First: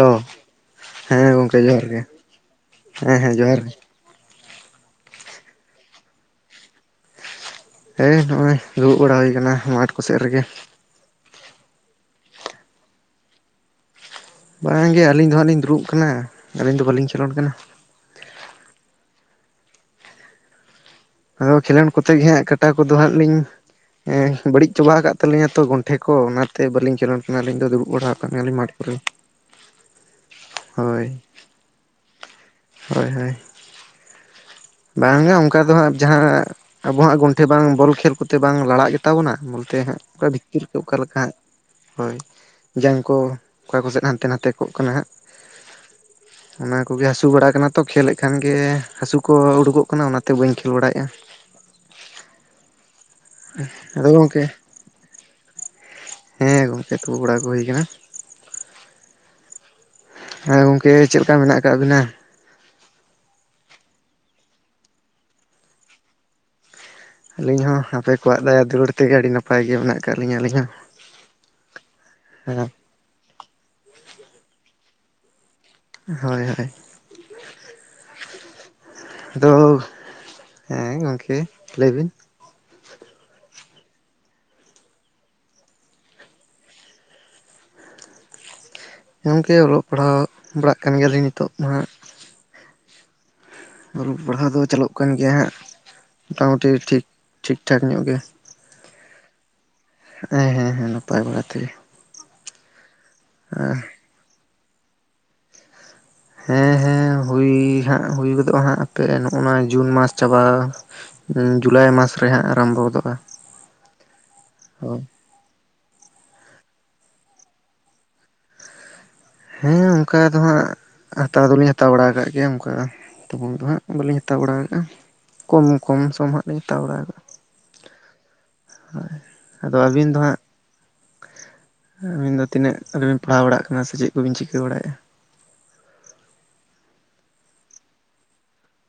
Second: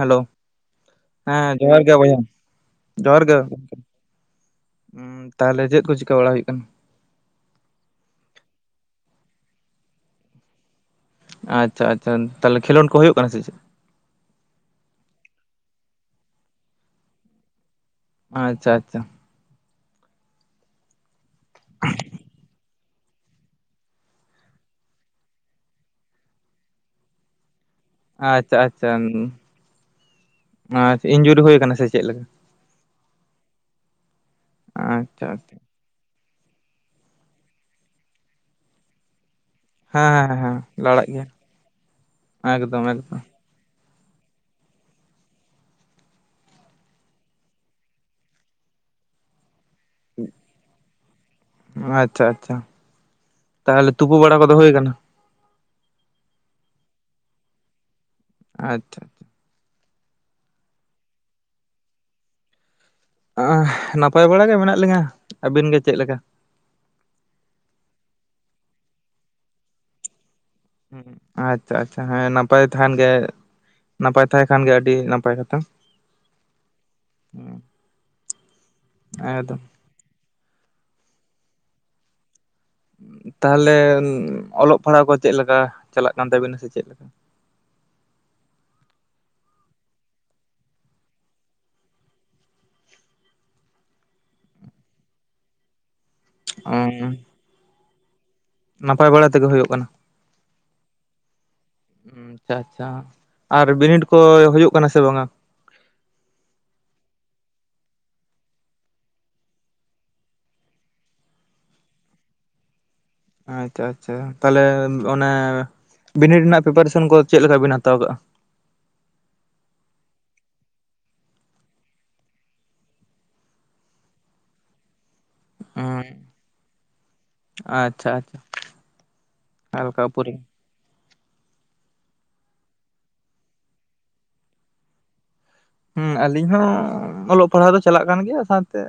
Hello, ᱦᱮᱸ ᱡᱚᱦᱟᱨ ᱜᱮ ᱵᱚᱭᱦᱟ ᱾ ᱡᱚᱦᱟᱨ ᱜᱮ ᱾ ᱩᱝ, ᱛᱟᱦᱚᱞᱮ ᱪᱮᱫ ᱠᱚ ᱪᱤᱠᱟᱹ ᱵᱟᱲᱟ ᱦᱩᱭᱩᱜ ᱠᱟᱱᱟ? ᱦᱮᱸ, ᱱᱚᱜᱼᱚᱭ ᱫᱩᱲᱩᱵ ᱵᱟᱲᱟ ᱦᱩᱭ ᱠᱟᱱᱟ ᱢᱟᱴᱷ ᱠᱚᱥᱮᱫ ᱨᱮᱜᱮ ᱾ ᱟᱪᱪᱷᱟ, ᱟᱪᱪᱷᱟ ᱛᱟᱦᱚᱞᱮ, ᱠᱷᱮᱞᱳᱰ ᱠᱚ ᱦᱩᱭᱩᱜ ᱠᱟᱱᱟ ᱥᱮ ᱪᱮᱫ? ᱵᱟᱝ ᱜᱮ, ᱟᱹᱞᱤᱧ ᱫᱚ ᱦᱟᱸᱟᱜ ᱞᱤᱧ ᱫᱩᱲᱩᱵ ᱟᱠᱟᱱᱟ ᱾ ᱟᱹᱞᱤᱧ ᱫᱚ ᱵᱟᱞᱤᱧ ᱠᱷᱮᱞᱳᱰ ᱠᱟᱱᱟ ᱾ ᱟᱪᱪᱷᱟ, ᱟᱪᱪᱷᱟ ᱾ ᱟᱫᱚ ᱠᱷᱮᱞᱳᱰ ᱠᱚᱛᱮ ᱜᱮ ᱦᱟᱸᱜ, ᱠᱟᱴᱟ ᱠᱚᱫᱚ ᱦᱟᱸᱜ ᱞᱤᱧ ᱦᱮᱸ, ᱵᱟᱹᱲᱤᱡ ᱪᱟᱵᱟ ᱟᱠᱟᱫ ᱛᱟᱞᱤᱧ ᱛᱚ ᱜᱚᱱᱴᱷᱮ ᱠᱚ, ᱚᱱᱟᱛᱮ ᱵᱟᱹᱞᱤᱧ ᱠᱷᱮᱞᱚ ᱟᱞᱤᱧ ᱫᱚ, ᱫᱩᱲᱩᱵ ᱵᱟᱲᱟ ᱦᱟᱠᱟᱱ ᱜᱮᱭᱟ ᱟᱪᱪᱷᱟ ᱞᱤᱧ ᱢᱟᱴᱷ ᱠᱚᱨᱮ ᱾ ᱟᱨ ᱪᱮᱫ? ᱤᱱᱡᱩᱨᱤ ᱦᱩᱭ ᱟᱠᱟᱱᱟ, ᱥᱮ ᱪᱮᱫ ᱞᱮᱠᱟ? ᱦᱳᱭ ᱦᱳᱭ, ᱟᱪᱪᱷᱟ ᱵᱟᱝᱼᱟ, ᱟᱪᱪᱷᱟ ᱚᱱᱠᱟ ᱫᱚ ᱦᱟᱜ ᱾ ᱡᱟᱦᱟᱸ, ᱟᱵᱚᱣᱟᱜ ᱜᱚᱱᱴᱷᱮ ᱵᱟᱝ, ᱵᱚᱞ ᱠᱷᱮᱞ ᱠᱚᱛᱮ ᱵᱟᱝ ᱞᱟᱲᱟᱜ ᱜᱮ ᱛᱟᱵᱚᱱᱟ ᱛᱮ ᱦᱟᱸᱜ, ᱦᱮᱸ ᱚᱠᱟ ᱦᱮᱸ ᱦᱮᱸ ᱵᱷᱤᱛᱤᱨ ᱠᱚ ᱚᱠᱟ ᱞᱟᱲᱟᱜ ᱞᱮᱠᱟ ᱜᱮᱭᱟ ᱦᱟᱸᱜ ᱾ ᱦᱳᱭ, ᱮᱠᱫᱚᱢ ᱡᱟᱝᱠᱚ ᱮᱠᱫᱚᱢ ᱚᱠᱟ ᱠᱚ ᱥᱮᱫ, ᱦᱟᱱᱛᱮ ᱱᱟᱛᱮ ᱠᱚᱜ ᱠᱟᱱᱟ ᱦᱟᱸᱜ ᱾ ᱚᱱᱟ ᱠᱚᱜᱮ ᱦᱟᱹᱥᱩ ᱵᱟᱲᱟ ᱠᱟᱱᱟ ᱛᱚ, ᱠᱷᱮᱞᱮᱫ ᱠᱷᱟᱱ ᱜᱮ, ᱦᱟᱹᱥᱩ ᱠᱚ ᱩᱰᱩᱠᱚᱜ ᱠᱟᱱᱟ ᱾ ᱚᱱᱟᱛᱮ ᱵᱟᱹᱧ ᱠᱷᱮᱞ ᱵᱟᱲᱟᱭᱮᱫ ᱾ ᱟᱪᱪᱷᱟ, ᱟᱪᱪᱷᱟ, ᱛᱟᱦᱞᱮ ᱟᱫᱚ ᱛᱩᱯᱩ ᱵᱟᱲᱟ ᱜᱚᱝᱠᱮ ᱠᱚᱫᱚ ᱦᱩᱭ ᱟᱠᱟᱱᱟ? ᱦᱮᱸ ᱜᱚᱢᱠᱮ, ᱛᱩᱯᱩ ᱵᱟᱲᱟ ᱠᱚ ᱦᱩᱭ ᱠᱟᱱᱟ ᱾ ᱟᱪᱪᱷᱟ ᱾ ᱦᱮᱸ ᱜᱚᱢᱠᱮ, ᱪᱮᱫ ᱞᱮᱠᱟ ᱢᱮᱱᱟᱜ ᱟᱠᱟᱟᱜ ᱵᱤᱱᱟ? ᱦᱟᱸᱻᱦ, ᱱᱟᱯᱟᱭ ᱵᱟᱲᱟ ᱜᱮ ᱢᱮᱱᱟᱜ ᱞᱤᱧᱟᱹ ᱾ ᱟᱹᱵᱤᱱ ᱜᱮ ᱪᱮᱫ ᱞᱮᱠᱟ? ᱟᱹᱞᱤᱧ ᱦᱚᱸ, ᱟᱯᱮ ᱠᱚᱣᱟᱜ ᱫᱟᱭᱟ ᱫᱩᱞᱟᱹᱲ ᱛᱮᱜᱮ, ᱟᱹᱰᱤ ᱱᱟᱯᱟᱭ ᱜᱮ ᱢᱮᱱᱟᱜ ᱟᱠᱟᱫ ᱞᱤᱧᱟᱹ, ᱟᱹᱞᱤᱧ ᱦᱚᱸ᱾ ᱦᱩᱸᱦᱩᱹ, ᱟᱪᱪᱷᱟ ᱟᱪᱪᱷᱟ, ᱦᱮᱸ ᱱᱟᱯᱟᱭ ᱛᱟᱦᱮᱱ ᱜᱮ, ᱱᱟᱯᱟᱭ ᱛᱟᱦᱮᱸ ᱠᱷᱟᱱ ᱜᱮ, ᱟᱹᱰᱤ ᱱᱟᱯᱟᱭ ᱠᱟᱛᱷᱟ ᱾ ᱦᱳᱭ ᱦᱳᱭ, ᱦᱻᱟᱻᱦ, ᱮᱠᱫᱚᱢ ᱟᱫᱚ ᱦᱮᱸ, ᱜᱚᱢᱠᱮ ᱞᱟᱹᱭ ᱵᱤᱱ? ᱛᱟᱦᱚᱞᱮ, ᱚᱞᱚᱜ ᱯᱟᱲᱦᱟᱣ ᱠᱚ ᱪᱮᱫ ᱞᱮᱠᱟ, ᱪᱟᱞᱟᱜ ᱠᱟᱱ ᱛᱟᱹᱵᱤᱱᱟ, ᱥᱮ ᱪᱮᱫ ᱞᱮᱠᱟ? ᱜᱚᱝᱠᱮ, ᱚᱞᱚᱜ ᱯᱟᱲᱦᱟᱣ ᱵᱟᱲᱟᱜ ᱠᱟᱱ ᱜᱮᱭᱟᱞᱤᱧ ᱱᱤᱛᱚᱜ ᱢᱟ ᱦᱟᱜ ᱾ ᱚᱞᱚᱜ ᱯᱟᱲᱦᱟᱣ ᱫᱚ ᱪᱟᱹᱞᱩᱜ ᱠᱟᱱ ᱜᱮᱭᱟ ᱦᱟᱸᱜ, ᱢᱚᱴᱟᱢᱩᱴᱤ ᱴᱷᱤᱠ, ᱴᱷᱤᱠ ᱴᱷᱟᱠ ᱧᱚᱜ ᱜᱮ ᱱᱟᱯᱟᱭ ᱵᱟᱲᱟ ᱛᱮᱜᱮ ᱦᱩᱭᱩᱜ ᱠᱟᱱᱟ ᱾ ᱦᱻᱜ, ᱦᱮᱸ, ᱦᱮ-ᱦᱮᱸ, ᱱᱟᱯᱟᱭ ᱵᱟᱲᱟ ᱛᱮᱜᱮ ᱾ ᱦᱩᱢ, ᱟᱪᱪᱷᱟ ᱟᱪᱪᱷᱟ, ᱟᱨ ᱵᱤᱱᱤᱰ ᱠᱚ ᱦᱩᱭᱩᱜ ᱠᱟᱱᱟ ᱥᱮ ᱵᱟᱝᱟ? ᱦᱮᱸ-ᱦᱮᱸ, ᱦᱩᱭ ᱦᱟᱸᱜ, ᱦᱩᱭ ᱜᱚᱫᱚᱜᱼᱟ ᱦᱟᱸᱜ, ᱦᱟᱯᱮ ᱱᱚᱜᱼᱱᱚᱣᱟ ᱡᱩᱱ ᱢᱟᱥ ᱪᱟᱵᱟ ᱡᱩᱞᱟᱭ ᱢᱟᱥ ᱨᱮ ᱦᱟᱸᱜ, ᱟᱨᱟᱢᱵᱷᱚ ᱜᱚᱫᱚᱜᱼᱟ ᱾ ᱟᱪᱪᱷᱟ ᱟᱪᱪᱷᱟ, ᱛᱟᱦᱚᱞᱮ ᱚᱱᱮ ᱵᱤᱱᱤᱰ ᱨᱮᱱᱟᱜ ᱯᱨᱮᱯᱽᱟᱨᱮᱥᱚᱱ ᱠᱚᱫᱚ ᱪᱮᱫ? ᱞᱮᱠᱟ ᱵᱤᱱ ᱦᱟᱛᱟᱣ ᱟᱠᱟᱜᱼᱟ ᱾ ᱦᱮᱸ, ᱚᱱᱠᱟ ᱫᱚ ᱦᱟᱸᱜ, ᱦᱟᱛᱟᱣ ᱫᱚᱞᱤᱧ, ᱦᱟᱛᱟᱣ ᱵᱟᱲᱟ ᱟᱠᱟᱫ ᱜᱮᱭᱟ ᱚᱱᱠᱟ ᱫᱚ ᱾ ᱛᱚᱠᱷᱚᱱ ᱫᱚ ᱦᱟᱸᱜ, ᱵᱟᱹᱞᱤᱧ ᱦᱟᱛᱟᱣ ᱵᱟᱲᱟ ᱟᱠᱟᱜᱼᱟ ᱾ ᱠᱚᱢ, ᱠᱚᱢ ᱥᱚᱢ ᱦᱟᱸᱜ ᱞᱤᱧ ᱦᱟᱛᱟᱣ ᱵᱟᱲᱟ ᱟᱠᱟᱜᱼᱟ ᱾ ᱟᱪᱪᱷᱟ, ᱟᱪᱪᱷᱟ ᱾ ᱦᱳᱭ, ᱟᱫᱚ ᱟᱹᱵᱤᱱ ᱫᱚ ᱦᱟᱸᱜ? ᱟ. ᱵᱤᱱ ᱫᱚ ᱛᱤᱱᱟᱹᱜ? ᱨᱮᱵᱤᱱ ᱯᱟᱲᱦᱟᱣ ᱵᱟᱲᱟᱜ ᱠᱟᱱᱟ, ᱥᱮ ᱪᱮᱫ ᱠᱚᱵᱤᱱ ᱪᱤᱠᱟᱹ? ᱵᱟᱲᱟᱭᱮᱫᱼᱟ ᱾ ᱦᱩᱸᱼ, ᱟᱞᱤᱧ ᱦᱚᱸ ᱚᱞᱚᱜ ᱯᱟᱲᱦᱟᱣ ᱫᱚ ᱪᱟᱞᱟᱜ ᱠᱟᱱ ᱜᱮᱭᱟ, ᱥᱟᱶᱛᱮ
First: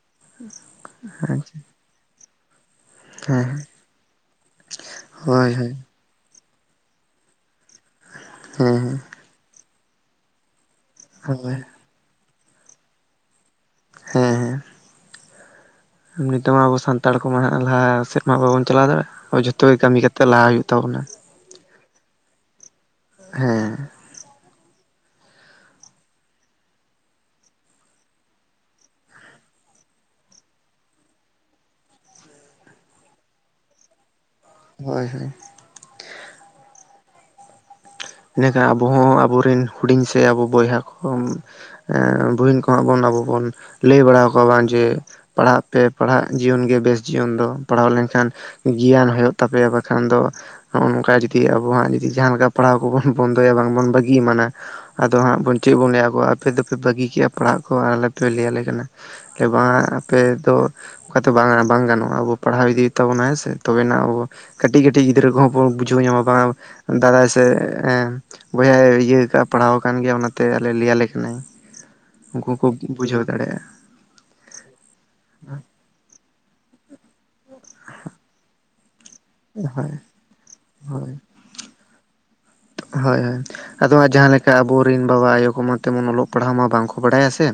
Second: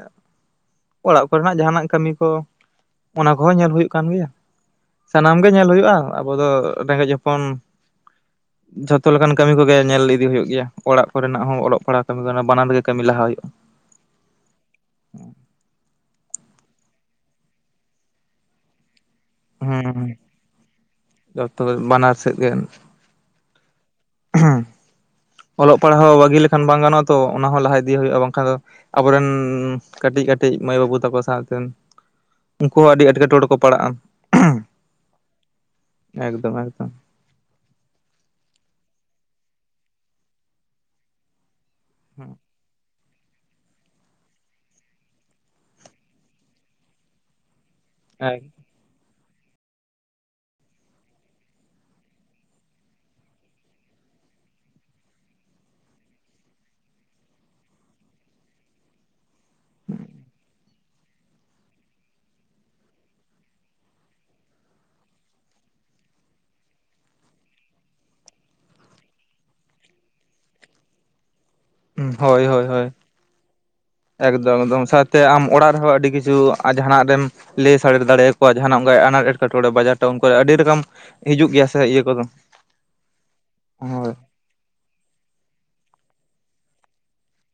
ᱚᱲᱟᱜ ᱟᱪᱪᱷᱟ ᱠᱚᱨᱮᱱᱟᱜ ᱡᱟᱦᱟᱱᱟᱜ ᱠᱟᱹᱢᱤ ᱠᱚ ᱚᱱᱟ ᱦᱮᱸ ᱠᱚᱦᱚᱸ ᱧᱮᱞ ᱦᱳᱭᱳᱜ ᱠᱟᱱ ᱜᱮᱭᱟ, ᱥᱟᱱᱟᱢ ᱜᱮ ᱦᱳᱭ ᱧᱮᱞ ᱦᱳᱭ ᱦᱩᱭᱩᱜᱜᱼᱟ, ᱟᱵᱚ ᱫᱚ ᱨᱮᱸᱜᱮᱡ ᱦᱚᱯᱽ ᱯᱚᱱ, ᱦᱮᱸ ᱦᱮᱸ ᱡᱷᱚᱛᱚ ᱞᱮᱠᱟᱱ ᱠᱟᱹᱢᱤ ᱠᱚᱜᱮ ᱧᱮᱞ ᱤᱫᱤ ᱦᱩᱭᱩᱜ ᱜᱮᱭᱟ ᱾ ᱚᱲᱟᱜ ᱠᱚᱨᱮᱱᱟᱜ ᱦᱳᱭ ᱦᱚᱸ ᱾ ᱚᱞᱚᱜ ᱯᱟᱲᱦᱟᱜ ᱠᱟᱹᱢᱤ ᱫᱚ ᱱᱷᱟᱜ ᱵᱟᱱᱟᱨ ᱜᱮ, ᱠᱟᱹᱢᱤ ᱞᱟᱦᱟ ᱦᱩᱭᱩᱜᱼᱟ ᱾ ᱦᱮᱸ ᱦᱮᱸ᱾ ᱱᱤᱛᱚᱜ ᱢᱟ ᱟᱵᱚ ᱥᱟᱱᱛᱟᱲ ᱠᱚᱢᱟ ᱦᱟᱜ ᱞᱟᱦᱟ ᱥᱮᱫ ᱢᱟ ᱵᱟᱵᱚᱱ ᱪᱟᱞᱟᱣ ᱫᱟᱲᱮᱭᱟᱜᱼᱟ᱾ ᱦᱮᱸ ᱡᱚᱛᱚ ᱜᱮ ᱠᱟᱹᱢᱤ ᱦᱩᱸ ᱠᱟᱛᱮᱜ ᱞᱟᱦᱟ ᱦᱩᱭᱩᱜ ᱛᱟᱵᱚᱱᱟ᱾ ᱡᱚᱛᱚ ᱜᱮ ᱵᱟᱱᱟᱨ ᱥᱮᱫ ᱜᱮ᱾ ᱦᱮᱸ᱾ ᱦᱮᱸ ᱚᱞᱚᱜ ᱯᱟᱲᱦᱟᱜ ᱦᱚᱸ ᱵᱟᱹᱜᱤ ᱞᱮᱠᱷᱟᱱ ᱵᱟᱝ ᱜᱟᱱᱚᱜᱼᱟ, ᱛᱚ ᱚᱱᱟ ᱦᱚᱸ ᱞᱟᱦᱟ ᱤᱫᱤᱭᱮ ᱦᱩᱭᱩᱜᱼᱟ, ᱵᱟᱝᱠᱷᱟᱱ ᱫᱚᱼᱼ ᱟᱵᱚᱨᱮᱱ ᱠᱟᱹᱴᱤᱡ ᱠᱟᱹᱴᱤᱡ ᱢᱟᱹᱭ ᱵᱟᱹᱵᱩ ᱛᱟᱠᱚ ᱥᱟᱶᱛᱮ᱾ ᱩᱱᱠᱩ ᱦᱚᱸ ᱟᱹᱰᱤ ᱮᱴᱠᱮᱴᱚᱬᱮ ᱠᱚ ᱯᱟᱲᱟᱜᱼᱟ᱾ ᱦᱳᱭ ᱦᱳᱭ᱾ ᱮᱠᱫᱚᱢ ᱮᱠᱫᱚᱢ᱾ ᱤᱱᱟᱠᱷᱟᱱ ᱟᱵᱚ ᱦᱚᱸ ᱟᱵᱩᱨᱮᱱ ᱦᱩᱰᱤᱧ ᱥᱮ ᱟᱵᱩ ᱵᱚᱭᱦᱟ ᱠᱚ ᱠᱚ ᱵᱩᱦᱤᱱ ᱠᱚᱼᱼ ᱦᱚᱲ ᱵᱚᱱ ᱟᱵᱚ ᱵᱚᱱ ᱞᱟᱹᱭ ᱵᱟᱲᱟ ᱟᱠᱚᱣᱟ ᱵᱟᱝ ᱡᱮᱼᱼ ᱯᱟᱲᱦᱟᱜ ᱯᱮ ᱯᱟᱲᱦᱟᱜ ᱡᱤᱭᱚᱱ ᱜᱮ ᱵᱮᱥ ᱡᱤᱭᱚᱱ ᱫᱚ ᱯᱟᱲᱦᱟᱣ ᱞᱮᱱᱠᱷᱟᱱᱼᱼ ᱜᱤᱭᱟᱱ ᱦᱩᱭᱩᱜ ᱛᱟᱯᱮᱭᱟ ᱵᱟᱠᱷᱟᱱ ᱫᱚ ᱦᱚᱜᱼᱚ ᱱᱚᱝᱠᱟ ᱡᱩᱫᱤ ᱟᱵᱚᱣᱟᱜ ᱡᱩᱫᱤ ᱡᱟᱦᱟ ᱞᱮᱠᱟ ᱯᱟᱲᱦᱟᱣ ᱠᱚᱵᱚᱱᱼᱼ ᱵᱚᱱᱫᱚᱭᱟ ᱵᱟᱝᱵᱚᱱ ᱵᱟᱹᱜᱤ ᱮᱢᱟᱱᱟᱼᱼ ᱟᱫᱚ ᱦᱟᱸᱜ ᱵᱚᱱ ᱪᱮᱫ ᱵᱚᱱ ᱞᱟᱹᱭᱟ ᱟᱵᱚ ᱟᱯᱮ ᱫᱚᱯᱮ ᱵᱟᱹᱜᱤ ᱠᱮᱜᱼᱟ ᱯᱟᱲᱦᱟᱜ ᱠᱚ ᱟᱞᱮ ᱯᱮ ᱞᱟᱹᱭ ᱟᱞᱮ ᱠᱟᱱᱟ᱾ ᱵᱟᱝ ᱟᱯᱮ ᱫᱚᱼᱼ ᱚᱠᱟᱛᱮ ᱵᱟᱝ ᱵᱟᱝ ᱜᱟᱱᱚᱜᱼᱟ, ᱟᱵᱚ ᱯᱟᱲᱦᱟᱣ ᱤᱫᱤ ᱦᱩᱭᱩᱜ ᱛᱟᱵᱚᱱᱟ ᱦᱮᱸᱥᱮ ᱛᱚᱵᱮᱱᱟᱜ ᱟᱵᱚ ᱵᱚᱼᱼ ᱠᱟᱹᱴᱤᱡ ᱠᱟᱹᱴᱤᱡ ᱜᱤᱫᱽᱨᱟᱹ ᱠᱚᱦᱚᱸ ᱠᱚ ᱵᱩᱡᱷᱟᱹᱣ ᱧᱟᱢᱟ ᱵᱟᱝ ᱫᱟᱨᱟᱭ ᱥᱮᱼᱼ ᱵᱚᱭᱦᱟᱭ ᱤᱭᱟᱹ ᱠᱟᱜᱼᱟ ᱯᱟᱲᱦᱟᱣ ᱟᱠᱟᱱ ᱜᱮᱭᱟ ᱚᱱᱟᱛᱮ ᱟᱞᱮᱭ ᱞᱟᱹᱭ ᱟᱞᱮ ᱠᱟᱱᱟᱭ᱾ ᱦᱳᱭ ᱩᱱᱠᱩ ᱠᱚ ᱦᱳᱭ ᱦᱳᱭ᱾ ᱵᱩᱡᱷᱟᱹᱣ ᱫᱟᱲᱮᱭᱟᱜᱼᱟ ᱮᱠᱫᱚᱢ ᱮᱠᱫᱚᱢ ᱥᱟᱶᱛᱮ ᱟᱢ ᱚᱲᱟᱜ ᱨᱮᱦᱚᱸ ᱟᱹᱰᱤ ᱠᱤᱪᱷᱩ ᱟᱨ ᱡᱟᱦᱟᱱᱟᱜ ᱨᱮᱢᱼᱼ ᱞᱟᱹᱭ ᱥᱟᱲᱮᱨ ᱫᱟᱲᱮᱭᱟᱠᱚᱣᱟ, ᱡᱟᱦᱟᱱᱟᱜ ᱚᱱᱠᱟ ᱟᱱᱟᱴ ᱮᱴ ᱮᱴᱠᱮᱴᱚᱬᱮ ᱦᱳᱭ ᱵᱟᱡᱟᱨ ᱴᱟᱣᱩᱱ ᱠᱚᱨᱮ ᱟᱹᱰᱤ ᱨᱚᱠᱚᱢ ᱦᱳᱭ ᱦᱤᱡᱩᱜ ᱜᱮᱭᱟ ᱥᱮ ᱤᱭᱟᱹ ᱠᱚᱫᱚ᱾ ᱦᱳᱭ ᱦᱳᱭ, ᱟᱫᱚ ᱦᱟᱜ ᱦᱳᱭ ᱡᱟᱦᱟᱸ ᱞᱮᱠ ᱠᱟ ᱟᱵᱚᱨᱮᱱ ᱵᱟᱵᱟ ᱟᱭᱳ ᱠᱚᱢᱟ ᱛᱮᱢᱚᱱ ᱚᱞᱚᱜ ᱯᱟᱲᱦᱟᱣ ᱢᱟ ᱵᱟᱝᱠᱚ ᱵᱟᱲᱟᱭᱟ ᱥᱮᱼᱼ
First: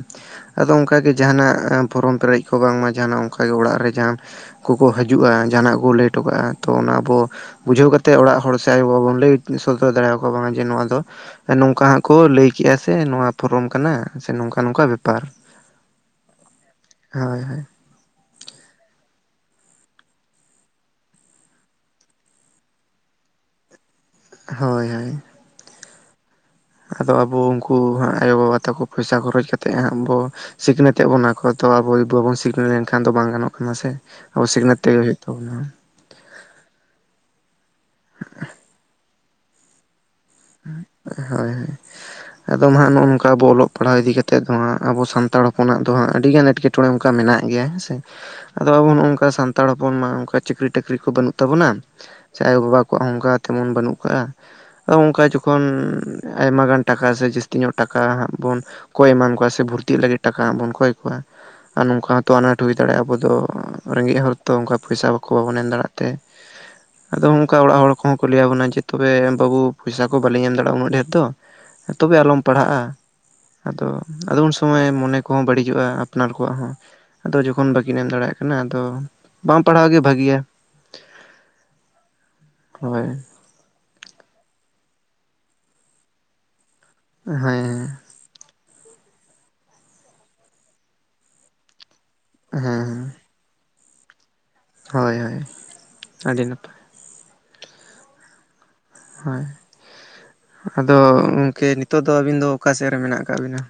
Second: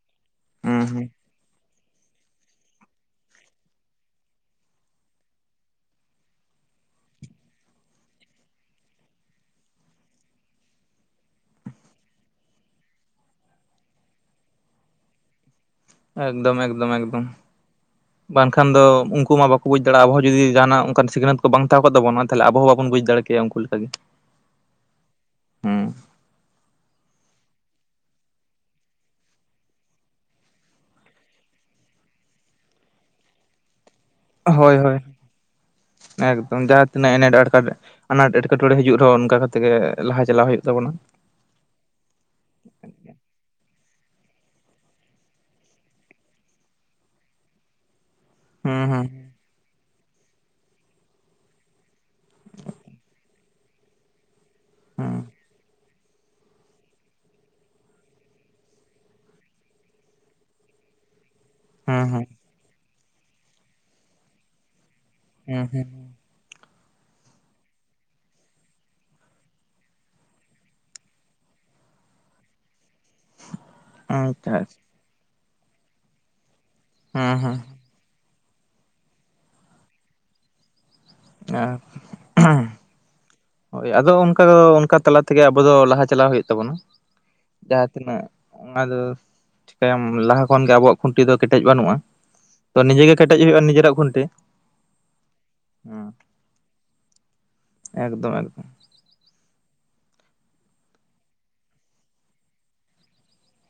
ᱟᱫᱚ ᱦᱩᱸ ᱚᱱᱠᱟ ᱦᱩᱸ ᱜᱮ ᱡᱟᱦᱟᱱᱟᱜ ᱯᱷᱚᱨᱚᱢ ᱯᱮᱨᱮᱡ ᱠᱚ ᱵᱟᱝᱢᱟ ᱡᱟᱦᱟᱱᱟᱜ ᱚᱱᱠᱟ ᱜᱮ ᱚᱲᱟᱜ ᱨᱮ ᱡᱟᱦᱟᱼᱼ ᱠᱚᱠᱚ ᱦᱤᱡᱩᱜᱼᱟ, ᱡᱟᱦᱟᱱᱟᱜ ᱠᱚ ᱞᱟᱹᱭ ᱚᱴᱚ ᱠᱟᱜᱼᱟ ᱛᱚ ᱚᱱᱟ ᱟᱵᱚᱼᱼ ᱵᱩᱡᱷᱟᱹᱣ ᱠᱟᱛᱮᱫ ᱚᱲᱟᱜ ᱦᱚᱲ ᱥᱮ ᱟᱭᱳᱼᱵᱟᱵᱟ ᱵᱚᱱ ᱞᱟᱹᱭ ᱥᱚᱫᱚᱨ ᱫᱟᱲᱮᱭᱟᱠᱚᱣᱟ ᱵᱟᱝᱟ ᱡᱮ ᱱᱚᱣᱟ ᱫᱚᱼᱼ ᱱᱚᱝᱠᱟ ᱦᱟᱸᱜ ᱠᱚ ᱞᱟᱹᱭ ᱠᱮᱜᱼᱟ, ᱥᱮ ᱱᱚᱣᱟ ᱯᱷᱚᱨᱚᱢ ᱠᱟᱱᱟ ᱥᱮ ᱱᱚᱝᱠᱟ ᱱᱚᱝᱠᱟ ᱵᱮᱯᱟᱨ᱾ ᱮᱠᱫᱚᱢ ᱮᱠᱫᱚᱢ ᱮᱠᱫᱚᱢ᱾ ᱦᱳᱭ ᱦᱳᱭ ᱵᱟᱝᱠᱷᱟᱱ ᱫᱚ ᱩᱱᱠᱩ ᱢᱟ ᱵᱟᱠᱚ ᱵᱩᱡᱽ ᱫᱟᱲᱮᱜᱼᱟ, ᱟᱵᱚᱸ ᱦᱚ ᱡᱩᱫᱤ ᱡᱟᱦᱱᱟᱜ ᱚᱱᱠᱟᱱ ᱥᱤᱠᱷᱱᱟᱹᱛ ᱠᱚ ᱵᱟᱝ ᱛᱟᱦᱮᱸ ᱠᱚᱜ ᱛᱟᱵᱚᱱᱟ ᱛᱟᱦᱞᱮ ᱟᱵᱚ ᱦᱚᱸ ᱵᱟᱵᱚᱱ ᱠᱚ ᱛᱟᱵᱚᱱᱟ ᱵᱩᱡᱽ ᱫᱟᱲᱮ ᱠᱮᱭᱟ ᱩᱱᱠᱩ ᱞᱮᱠᱟ ᱜᱮᱼᱼ ᱦᱳᱭ ᱦᱳᱭ᱾ ᱦᱩᱸ᱾ ᱟᱫᱚ ᱟᱵᱚ ᱩᱱᱠᱩ ᱦᱟᱜ ᱟᱭᱳᱼᱵᱟᱵᱟ ᱛᱟᱠᱚ ᱯᱚᱭᱥᱟ ᱠᱷᱚᱨᱚᱪ ᱠᱟᱛᱮᱫ ᱦᱟᱸᱜ ᱟᱵᱚᱼᱼ ᱥᱤᱠᱷᱱᱟᱹᱛ ᱮᱜ ᱵᱚᱱᱟ ᱠᱚ ᱛᱚ ᱟᱵᱚ ᱵᱟᱵᱚᱱ ᱥᱤᱠᱷᱱᱟᱹᱛ ᱞᱮᱱᱠᱷᱟᱱ ᱫᱚ ᱵᱟᱝ ᱜᱟᱱᱚᱜ ᱠᱟᱱᱟ ᱥᱮ᱾ ᱟᱵᱚ ᱦᱳᱭ ᱥᱤᱠᱷᱱᱟᱹᱛ ᱛᱮᱜᱮ ᱦᱳᱭ ᱦᱩᱭᱩᱜ ᱛᱟᱵᱚᱱᱟ᱾ ᱮᱠᱫᱚᱢ ᱡᱟᱦᱟᱸ ᱛᱤᱱᱟᱹᱜ ᱮᱱᱮᱴ ᱟᱴ ᱟᱱᱟᱴ ᱮᱴᱠᱮᱴᱚᱬᱮ ᱦᱤᱡᱩᱜ ᱨᱮᱦᱚᱸ ᱚᱱᱠᱟ ᱠᱟᱛᱮᱜ ᱜᱮ ᱞᱟᱦᱟ ᱪᱟᱞᱟᱣ ᱦᱩᱭᱩᱜ ᱛᱟᱵᱚᱱᱟ᱾ ᱦᱳᱭ ᱦᱳᱭ᱾ ᱟᱫᱚ ᱢᱟ ᱦᱟᱸᱜ ᱱᱚᱜᱼᱚ ᱱᱚᱝᱠᱟ ᱟᱵᱚ ᱚᱞᱚᱜ ᱯᱟᱲᱦᱟᱣ ᱤᱫᱤ ᱠᱟᱛᱮᱫ ᱫᱚ ᱦᱟᱸᱜ ᱟᱵᱚ ᱥᱟᱱᱛᱟᱲ ᱦᱚᱯᱚᱱᱟᱜ ᱫᱚ ᱦᱟᱸᱜ ᱟᱹᱰᱤᱜᱟᱱ ᱮᱴᱠᱮᱼᱼ ᱴᱚᱬᱮ ᱚᱱᱠᱟ ᱢᱮᱱᱟᱜ ᱜᱮᱭᱟ ᱦᱮᱸ ᱥᱮ ᱟᱫᱚ ᱦᱩᱸ ᱟᱵᱚ ᱱᱚᱜ-ᱚ ᱦᱩᱸ ᱱᱚᱝᱠᱟ ᱥᱟᱱ ᱛᱟᱲ ᱦᱚᱯᱚᱱ ᱢᱟ ᱚᱱᱠᱟ ᱪᱟᱹᱠᱨᱤ ᱴᱟᱹᱠᱨᱤ ᱠᱚ ᱵᱟᱹᱱᱩᱜ ᱛᱟᱵᱚᱱᱟ᱾ ᱥᱮ ᱟᱭᱳᱼᱵᱟᱵᱟ ᱠᱚᱣᱟᱜ ᱦᱚᱸ ᱚᱱᱠᱟ ᱛᱮᱢᱚᱱ ᱵᱟᱹᱱᱩᱜ ᱠᱟᱜᱼᱟ᱾ ᱟᱫᱚ ᱦᱩᱸ᱾ ᱚᱱᱠᱟ ᱡᱚᱠᱷᱚᱱ ᱟᱭᱢᱟ ᱜᱟᱱ ᱴᱟᱠᱟ ᱥᱮ ᱡᱟᱹᱥᱛᱤ ᱧᱚᱜ ᱴᱟᱠᱟ ᱦᱟᱸᱜ ᱵᱚᱱᱼᱼ ᱠᱚᱭ ᱮᱢᱟᱱ ᱠᱚᱣᱟ ᱥᱮ ᱵᱷᱚᱨᱛᱤᱜ ᱞᱟᱹᱜᱤᱫ ᱴᱟᱠᱟ ᱦᱟᱸᱜ ᱵᱚᱱ ᱠᱚᱭ ᱠᱚᱣᱟ᱾ ᱟᱨ ᱱᱚᱝᱠᱟ ᱦᱩᱸ ᱦᱚᱸᱛᱚ ᱟᱱᱟᱴ ᱦᱩᱭ ᱫᱟᱲᱮᱜᱼᱟ, ᱟᱵᱚ ᱫᱚ ᱨᱮᱸᱜᱮᱡ ᱦᱚᱲ ᱛᱚ ᱚᱱᱠᱟ ᱯᱚᱭᱥᱟ ᱵᱟᱠᱚ ᱠᱚ ᱵᱟᱵᱚᱱ ᱦᱩᱸ ᱮᱢ ᱦᱩᱸ ᱫᱟᱲᱮᱭᱟᱜ ᱛᱮ ᱦᱩᱸ ᱟᱫᱚ ᱚᱱᱠᱟ ᱚᱲᱟᱜ ᱦᱚᱲ ᱠᱚᱦᱚᱸ ᱠᱚ ᱞᱟᱹᱭᱟ ᱵᱚᱱᱟ ᱡᱮ ᱛᱚᱵᱮ ᱵᱟᱹᱵᱩᱼᱼ ᱯᱚᱭᱥᱟ ᱠᱚ ᱵᱟᱞᱤᱧ ᱮᱢ ᱫᱟᱲᱮᱜᱼᱟ ᱩᱱᱟᱹᱜ ᱰᱷᱮᱨ ᱫᱚ ᱛᱚᱵᱮ ᱟᱞᱚᱢ ᱯᱟᱲᱦᱟᱜᱼᱟ᱾ ᱟᱫᱚ ᱟᱫᱚ ᱩᱱ ᱟᱪᱪᱷᱟ ᱟᱪᱪᱷᱟ ᱥᱚᱢᱚᱭ ᱢᱚᱱᱮ ᱠᱚᱦᱚᱸ ᱵᱟᱹᱲᱤᱡᱚᱜᱼᱟ, ᱟᱯᱱᱟᱨ ᱠᱚᱣᱟᱜ ᱦᱚᱸ ᱟᱫᱚ ᱦᱩᱸ ᱡᱚᱠᱷᱚᱱ ᱵᱟᱠᱤᱱ ᱮᱢ ᱫᱟᱲᱮᱭᱟᱜ ᱠᱟᱱᱟ, ᱟᱫᱚ ᱵᱟᱝ ᱯᱟᱲᱦᱟᱣ ᱜᱮ ᱵᱷᱟᱹᱜᱤᱭᱟ᱾ ᱟᱸ ᱦᱳᱭ᱾ ᱦᱳᱭ! ᱟᱫᱚ ᱚᱱᱠᱟ ᱫᱚ ᱚᱱᱠᱟ ᱛᱟᱞᱟ ᱛᱮᱜᱮ ᱟᱵᱚ ᱫᱚ ᱞᱟᱦᱟ ᱪᱟᱞᱟᱣ ᱦᱩᱭᱩᱜ ᱛᱟᱵᱚᱱᱟ, ᱦᱮᱸ ᱡᱟᱦᱟᱸ ᱛᱤᱱᱟᱹᱜ ᱚᱱᱟ ᱫᱚ ᱪᱤᱠᱟᱹᱭᱟᱢ ᱞᱟᱦᱟ ᱠᱷᱚᱱ ᱜᱮ ᱟᱵᱚᱣᱟᱜ ᱠᱷᱩᱸᱴᱤ ᱫᱚ ᱠᱮᱴᱮᱡ ᱵᱟᱹᱱᱩᱜᱼᱟ ᱛᱚ᱾ ᱦᱮᱸ ᱱᱤᱡᱮ ᱜᱮ ᱠᱮᱴᱮᱡ ᱦᱩᱭᱩᱜᱼᱟ, ᱱᱤᱡᱮᱨᱟᱜ ᱠᱷᱩᱱᱴᱤ᱾ ᱦᱳᱭ ᱦᱳᱭ, ᱦᱩᱸ ᱟᱹᱰᱤ ᱱᱟᱯᱟᱭ ᱮᱠᱫᱚᱢ ᱮᱠᱫᱚᱢ᱾ ᱦᱳᱭ ᱟᱫᱚ ᱜᱚᱢᱠᱮ ᱱᱤᱛᱚᱜ ᱫᱚ ᱟᱹᱵᱤᱱ ᱫᱚ ᱚᱠᱟ ᱥᱮᱫ ᱨᱮ ᱢᱮᱱᱟᱜ ᱟᱠᱟᱜ ᱵᱤᱱᱟ?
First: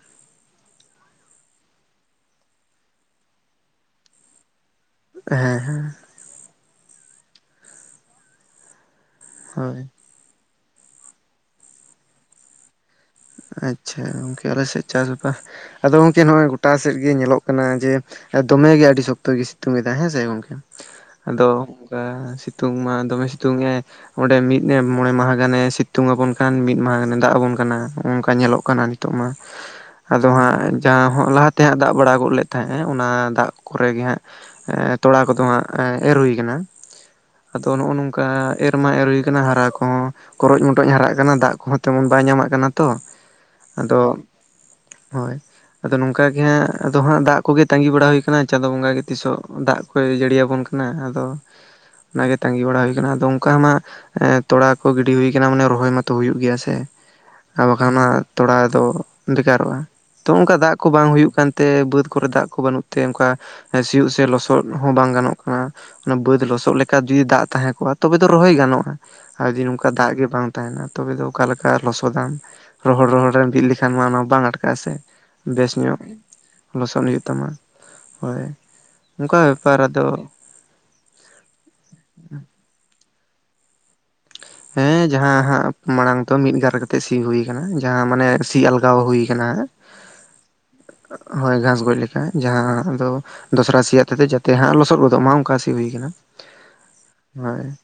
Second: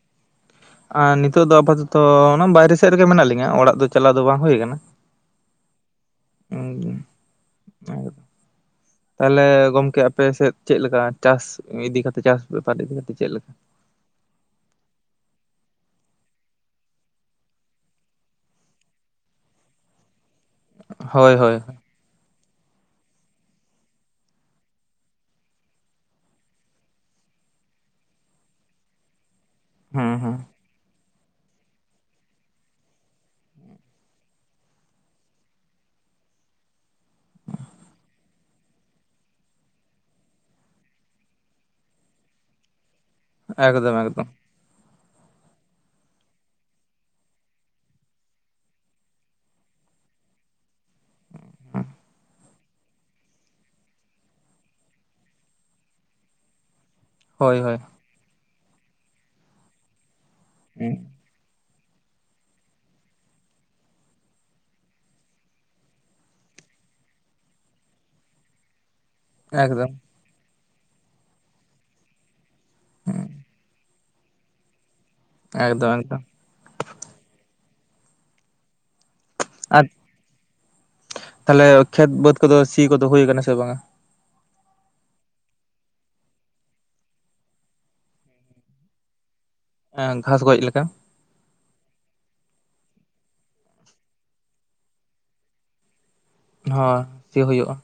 ᱟᱨ ᱱᱤᱛᱚᱜ ᱫᱚ ᱟᱯᱟᱛᱚᱛᱚ ᱚᱱᱟ ᱵᱟᱭᱨᱮ ᱥᱮᱫ ᱨᱮᱜᱮ ᱢᱮᱱᱟᱜ ᱞᱤᱧᱟᱹ ᱚᱲᱟᱜ ᱫᱚ ᱪᱟᱞᱟᱣ ᱫᱚ ᱵᱟᱝ ᱦᱳᱭ ᱠᱟᱱᱟ᱾ ᱦᱮᱸ ᱦᱮᱸ [unintelligible] ᱛᱟᱦᱞᱮ ᱦᱳᱭ ᱜᱚᱢᱠᱮ ᱟᱯᱮ ᱥᱮᱫ ᱪᱮᱫ ᱞᱮᱠᱟ ᱪᱟᱥ ᱤᱫᱤ ᱠᱟᱛᱮ ᱪᱟᱥ ᱵᱮᱯᱟᱨ ᱤᱫᱤ ᱠᱟᱛᱮ ᱪᱮᱫ ᱞᱮᱠᱟ? ᱟᱪᱪᱷᱟ ᱜᱚᱝᱠᱮ ᱟᱞᱮ ᱥᱮᱫ ᱪᱟᱥ ᱵᱟ, ᱟᱫᱚ ᱜᱚᱝᱠᱮ ᱱᱚᱜᱼᱚᱭ ᱜᱚᱴᱟ ᱥᱮᱫ ᱜᱮ ᱧᱮᱞᱚᱜ ᱠᱟᱱᱟ ᱡᱮ ᱫᱚᱢᱮ ᱜᱮ ᱟᱹᱰᱤ ᱥᱚᱠᱛᱚ ᱜᱮ ᱥᱤᱛᱩᱝ ᱮᱫᱟᱭ ᱦᱮᱸ ᱥᱮ ᱜᱚᱝᱠᱮ᱾ ᱦᱳᱭ ᱟᱫᱚ ᱦᱳᱭ ᱥᱤᱛᱩᱝ ᱢᱟ ᱫᱚᱢᱮ ᱥᱤᱛᱩᱝ ᱮᱜ-ᱟᱭ ᱚᱸᱰᱮ ᱢᱤᱫ ᱜᱮ ᱢᱚᱬᱮ ᱢᱟᱦᱟ ᱜᱟᱱᱮ ᱥᱤᱛᱩᱝ ᱟᱵᱚᱱ ᱠᱷᱟᱱ ᱢᱤᱫ ᱢᱟᱦᱟ ᱜᱟᱱᱮ ᱫᱟᱜ ᱟᱵᱚᱱ ᱠᱟᱱᱟ᱾ ᱚᱱᱠᱟ ᱧᱮᱞᱚᱜ ᱠᱟᱱᱟ ᱱᱤᱛᱚᱜ ᱢᱟ ᱦᱩᱸ ᱟᱫᱚ ᱦᱩᱸ ᱦᱟᱸᱜ ᱡᱟᱦᱟᱸ ᱦᱚᱸ ᱞᱟᱦᱟ ᱛᱮ ᱦᱟᱸᱜ ᱫᱟᱜ ᱵᱟᱲᱟ ᱜᱚᱫ ᱞᱮᱫ ᱛᱟᱦᱮᱸᱜ-ᱮ ᱚᱱᱟ ᱫᱟᱜ ᱠᱚᱨᱮ ᱜᱮ ᱦᱟᱸᱜ ᱮ ᱛᱚᱲᱟ ᱠᱚᱫᱚ ᱦᱟᱸᱜ ᱮᱨ ᱦᱩᱭ ᱠᱟᱱᱟ᱾ ᱟᱫᱚ ᱱᱚᱜᱼᱚᱭ ᱱᱚᱝᱠᱟ ᱮᱨᱢᱟ ᱮᱨ ᱦᱩᱭ ᱠᱟᱱᱟ, ᱦᱟᱨᱟ ᱠᱚᱦᱚᱸ ᱠᱚᱨᱚᱪ ᱢᱚᱴᱚᱡ ᱮ ᱦᱟᱨᱟᱜ ᱠᱟᱱᱟ᱾ ᱫᱟᱜ ᱠᱚᱦᱚᱸ ᱛᱮᱢᱚᱱ ᱵᱟᱭ ᱧᱟᱢᱟᱜ ᱠᱟᱱᱟ ᱛᱚ᱾ ᱮᱠᱫᱚᱢ ᱟᱫᱚ ᱮᱠᱫᱚᱢ ᱦᱳᱭ ᱟᱫᱚ ᱱᱚᱝᱠᱟ ᱜᱮ ᱦᱟᱸᱜ ᱫᱚ ᱦᱟᱸᱜ ᱫᱟᱜ ᱠᱚᱜᱮ ᱛᱟᱹᱜᱤ ᱵᱟᱲᱟ ᱦᱩᱭᱠᱟᱱᱟ᱾ ᱪᱟᱸᱫᱳ ᱵᱚᱸᱜᱟ ᱜᱮ ᱛᱤᱥ ᱦᱚᱸ ᱫᱟᱜ ᱠᱚᱭ ᱡᱟᱹᱲᱤᱭᱟᱵᱚᱱ ᱠᱟᱱᱟ᱾ ᱱᱟ ᱟᱫᱚ ᱚᱱᱟ ᱜᱮ ᱛᱟᱸᱜᱤ ᱵᱟᱲᱟ ᱦᱩᱭ ᱠᱟᱱᱟ᱾ ᱟᱫᱚ ᱚᱱᱠᱟ ᱢᱟ ᱮ-ᱮ ᱛᱳᱲᱟ ᱠᱚ ᱜᱤᱰᱤ ᱦᱩᱭ ᱠᱟᱱᱟ, ᱢᱟᱱᱮ ᱨᱚᱦᱚᱭ ᱢᱟᱛᱚ ᱦᱩᱭᱩᱜ ᱜᱮᱭᱟ ᱥᱮ ᱦᱳᱭ ᱟᱨ ᱦᱳᱭ ᱵᱟᱠᱷᱟᱱ ᱚᱱᱟ ᱛᱷᱚᱲᱟ ᱫᱚ ᱵᱮᱠᱟᱨᱚᱜᱼᱟ ᱛᱚ, ᱚᱱᱠᱟ ᱫᱟᱜ ᱠᱚ ᱦᱩᱸ ᱵᱟᱝ ᱦᱩᱭᱩᱜ ᱠᱟᱱ ᱛᱮ ᱵᱟᱹᱫᱽ ᱠᱚᱨᱮ ᱫᱟᱜ ᱠᱚ ᱵᱟᱹᱱᱩᱜ ᱛᱮ, ᱚᱱᱠᱟ ᱥᱤᱭᱳᱜ ᱥᱮ ᱞᱚᱥᱚᱫ ᱦᱚᱸ ᱵᱟᱝ ᱜᱟᱱᱚ ᱠᱟᱱᱟ᱾ ᱚᱱᱟ ᱵᱟᱹᱫ ᱞᱚᱥᱚᱫ ᱞᱮᱠᱟ ᱡᱩᱚᱫᱤ ᱫᱟᱜ ᱛᱟᱦᱮᱸ ᱠᱚᱜᱼᱟ᱾ ᱛᱚᱵᱮ ᱛᱚ ᱨᱚᱦᱚᱭ ᱜᱟᱱᱚᱼᱟ᱾ ᱟᱨ ᱡᱩᱫᱤ ᱱᱚᱝᱠᱟ ᱮᱠᱫᱚᱢ ᱫᱟᱜ ᱜᱮ ᱵᱟᱝ ᱛᱟᱦᱮᱱᱟ ᱛᱚᱵᱮ ᱫᱚ ᱚᱠᱟᱞᱮᱠᱟ ᱞᱚᱥᱚᱫᱟᱢ᱾ ᱨᱚᱦᱚᱲ ᱦᱩᱸ ᱨᱚᱦᱚᱲ ᱨᱮᱢ ᱵᱤᱫ ᱞᱮᱠᱷᱟᱱ ᱢᱟ ᱚᱱᱟ ᱵᱟᱝ ᱟᱴᱠᱟᱜᱼᱟ ᱥᱮ ᱵᱮᱥ ᱮᱠᱫᱚᱢ ᱧᱚᱜ ᱮᱠᱫᱚᱢ ᱞᱚᱥᱚᱫ ᱦᱩᱭᱩᱜ ᱛᱟᱢᱟ᱾ ᱦᱳᱭ ᱚᱱᱠᱟ ᱵᱮᱯᱟᱨ, ᱟᱫᱚ ᱛᱟᱞᱮ ᱠᱷᱮᱛ ᱵᱟᱹᱫᱽ ᱠᱚᱫᱚ ᱥᱤ ᱠᱚᱫᱚ ᱦᱳᱭ ᱠᱟᱱᱟ ᱥᱮ ᱵᱟᱝᱼᱟ? ᱦᱮᱸ ᱡᱟᱦᱟᱸ ᱦᱟᱸᱜ ᱢᱟᱲᱟᱝ ᱛᱚ ᱢᱤᱫᱜᱟᱨ ᱠᱟᱛᱮᱜ ᱥᱤ ᱦᱩᱭ ᱠᱟᱱᱟ ᱡᱟᱦᱟᱸ ᱢᱟᱱᱮ ᱥᱤ ᱟᱞᱜᱟᱣ ᱦᱩᱭ ᱠᱟᱱᱟ ᱦᱟᱸᱜ᱾ ᱦᱮ ᱜᱷᱟᱥ ᱜᱚᱡ ᱞᱮᱠᱟ᱾ ᱮ ᱦᱳᱭ ᱜᱷᱟᱥ ᱜᱚᱡ ᱞᱮᱠᱟ᱾ ᱡᱟᱦᱟᱸ ᱫᱚ ᱫᱚᱥᱨᱟ ᱥᱤ ᱟᱛᱮ ᱡᱟᱛᱮ ᱦᱟᱜ ᱞᱚᱥᱚᱫ ᱜᱚᱫᱚᱜ ᱢᱟ᱾ ᱚᱱᱠᱟ ᱥᱤ ᱦᱩᱭ ᱟᱠᱟᱱᱟ᱾ ᱦᱳᱭ ᱥᱤ ᱦᱳᱭ ᱦᱩᱭᱩᱜᱼᱟ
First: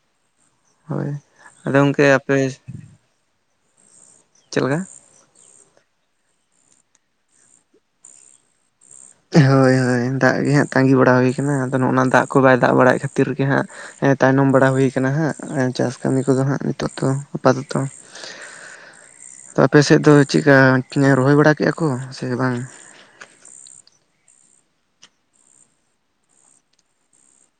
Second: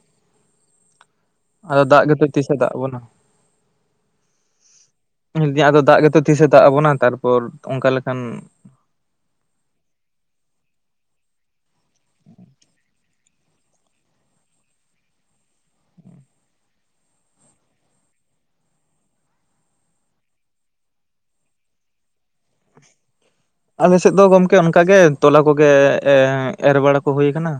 ᱦᱳᱭ ᱟᱫᱚ ᱜᱚᱝᱠᱮ ᱫᱟᱜ ᱜᱮᱛᱚ ᱟᱯᱮ ᱛᱤᱥᱮ ᱫᱟᱜ ᱟ ᱵᱚᱱᱟ᱾ ᱪᱮᱫ ᱞᱮᱠᱟ? ᱦᱚᱸ ᱫᱟᱜ ᱜᱮᱛᱚ ᱛᱤᱥᱮ ᱫᱟᱜ ᱟᱵᱚᱱᱟ ᱛᱟᱨᱯᱚᱨ ᱚᱱᱠᱟ ᱞᱮᱠᱟᱱ ᱦᱳᱭ ᱦᱳᱭ ᱫᱟᱜ ᱜᱮ ᱦᱟᱸᱜ ᱛᱟᱺᱜᱤ ᱵᱟᱲᱟ ᱦᱩᱭ ᱠᱟᱱᱟ, ᱟᱫᱚ ᱱᱚᱜᱼ ᱚᱭ ᱚᱱᱟ ᱫᱟᱜ ᱠᱚᱜᱮ ᱵᱟᱭ ᱫᱟᱜ ᱵᱟᱲᱟᱭᱮᱫ ᱠᱷᱟᱹᱛᱤᱨ ᱜᱮ ᱦᱟᱸᱜ᱾ ᱮ ᱛᱟᱭᱱᱚᱢ ᱵᱟᱲᱟ ᱦᱩᱭ ᱠᱟᱱᱟ ᱦᱟᱸᱜ᱾ ᱪᱟᱥ ᱠᱟᱹᱢᱤ ᱠᱚᱫᱚ ᱦᱟᱸᱜ ᱱᱤᱛᱚᱜ ᱫᱚᱚ ᱟᱯᱟᱛᱚᱛᱚ ᱛᱚ ᱟᱯᱮᱥᱮᱫ ᱫᱚ ᱪᱮᱫ ᱠᱟ ᱨᱚᱦᱚᱭ ᱵᱟᱲᱟ ᱠᱮᱼᱟ ᱠᱚ ᱥᱮ ᱵᱟᱝ? ᱟᱞᱮ ᱥᱮᱫ ᱫᱚ ᱜᱚᱝᱠᱮ ᱚᱱᱠᱟ ᱜᱮ ᱛᱚᱞᱟ ᱠᱚᱜᱮ ᱮ-ᱮ-ᱮᱨ ᱵᱟᱲᱟ ᱠᱚ ᱦᱩᱭ ᱠᱟᱱᱟ᱾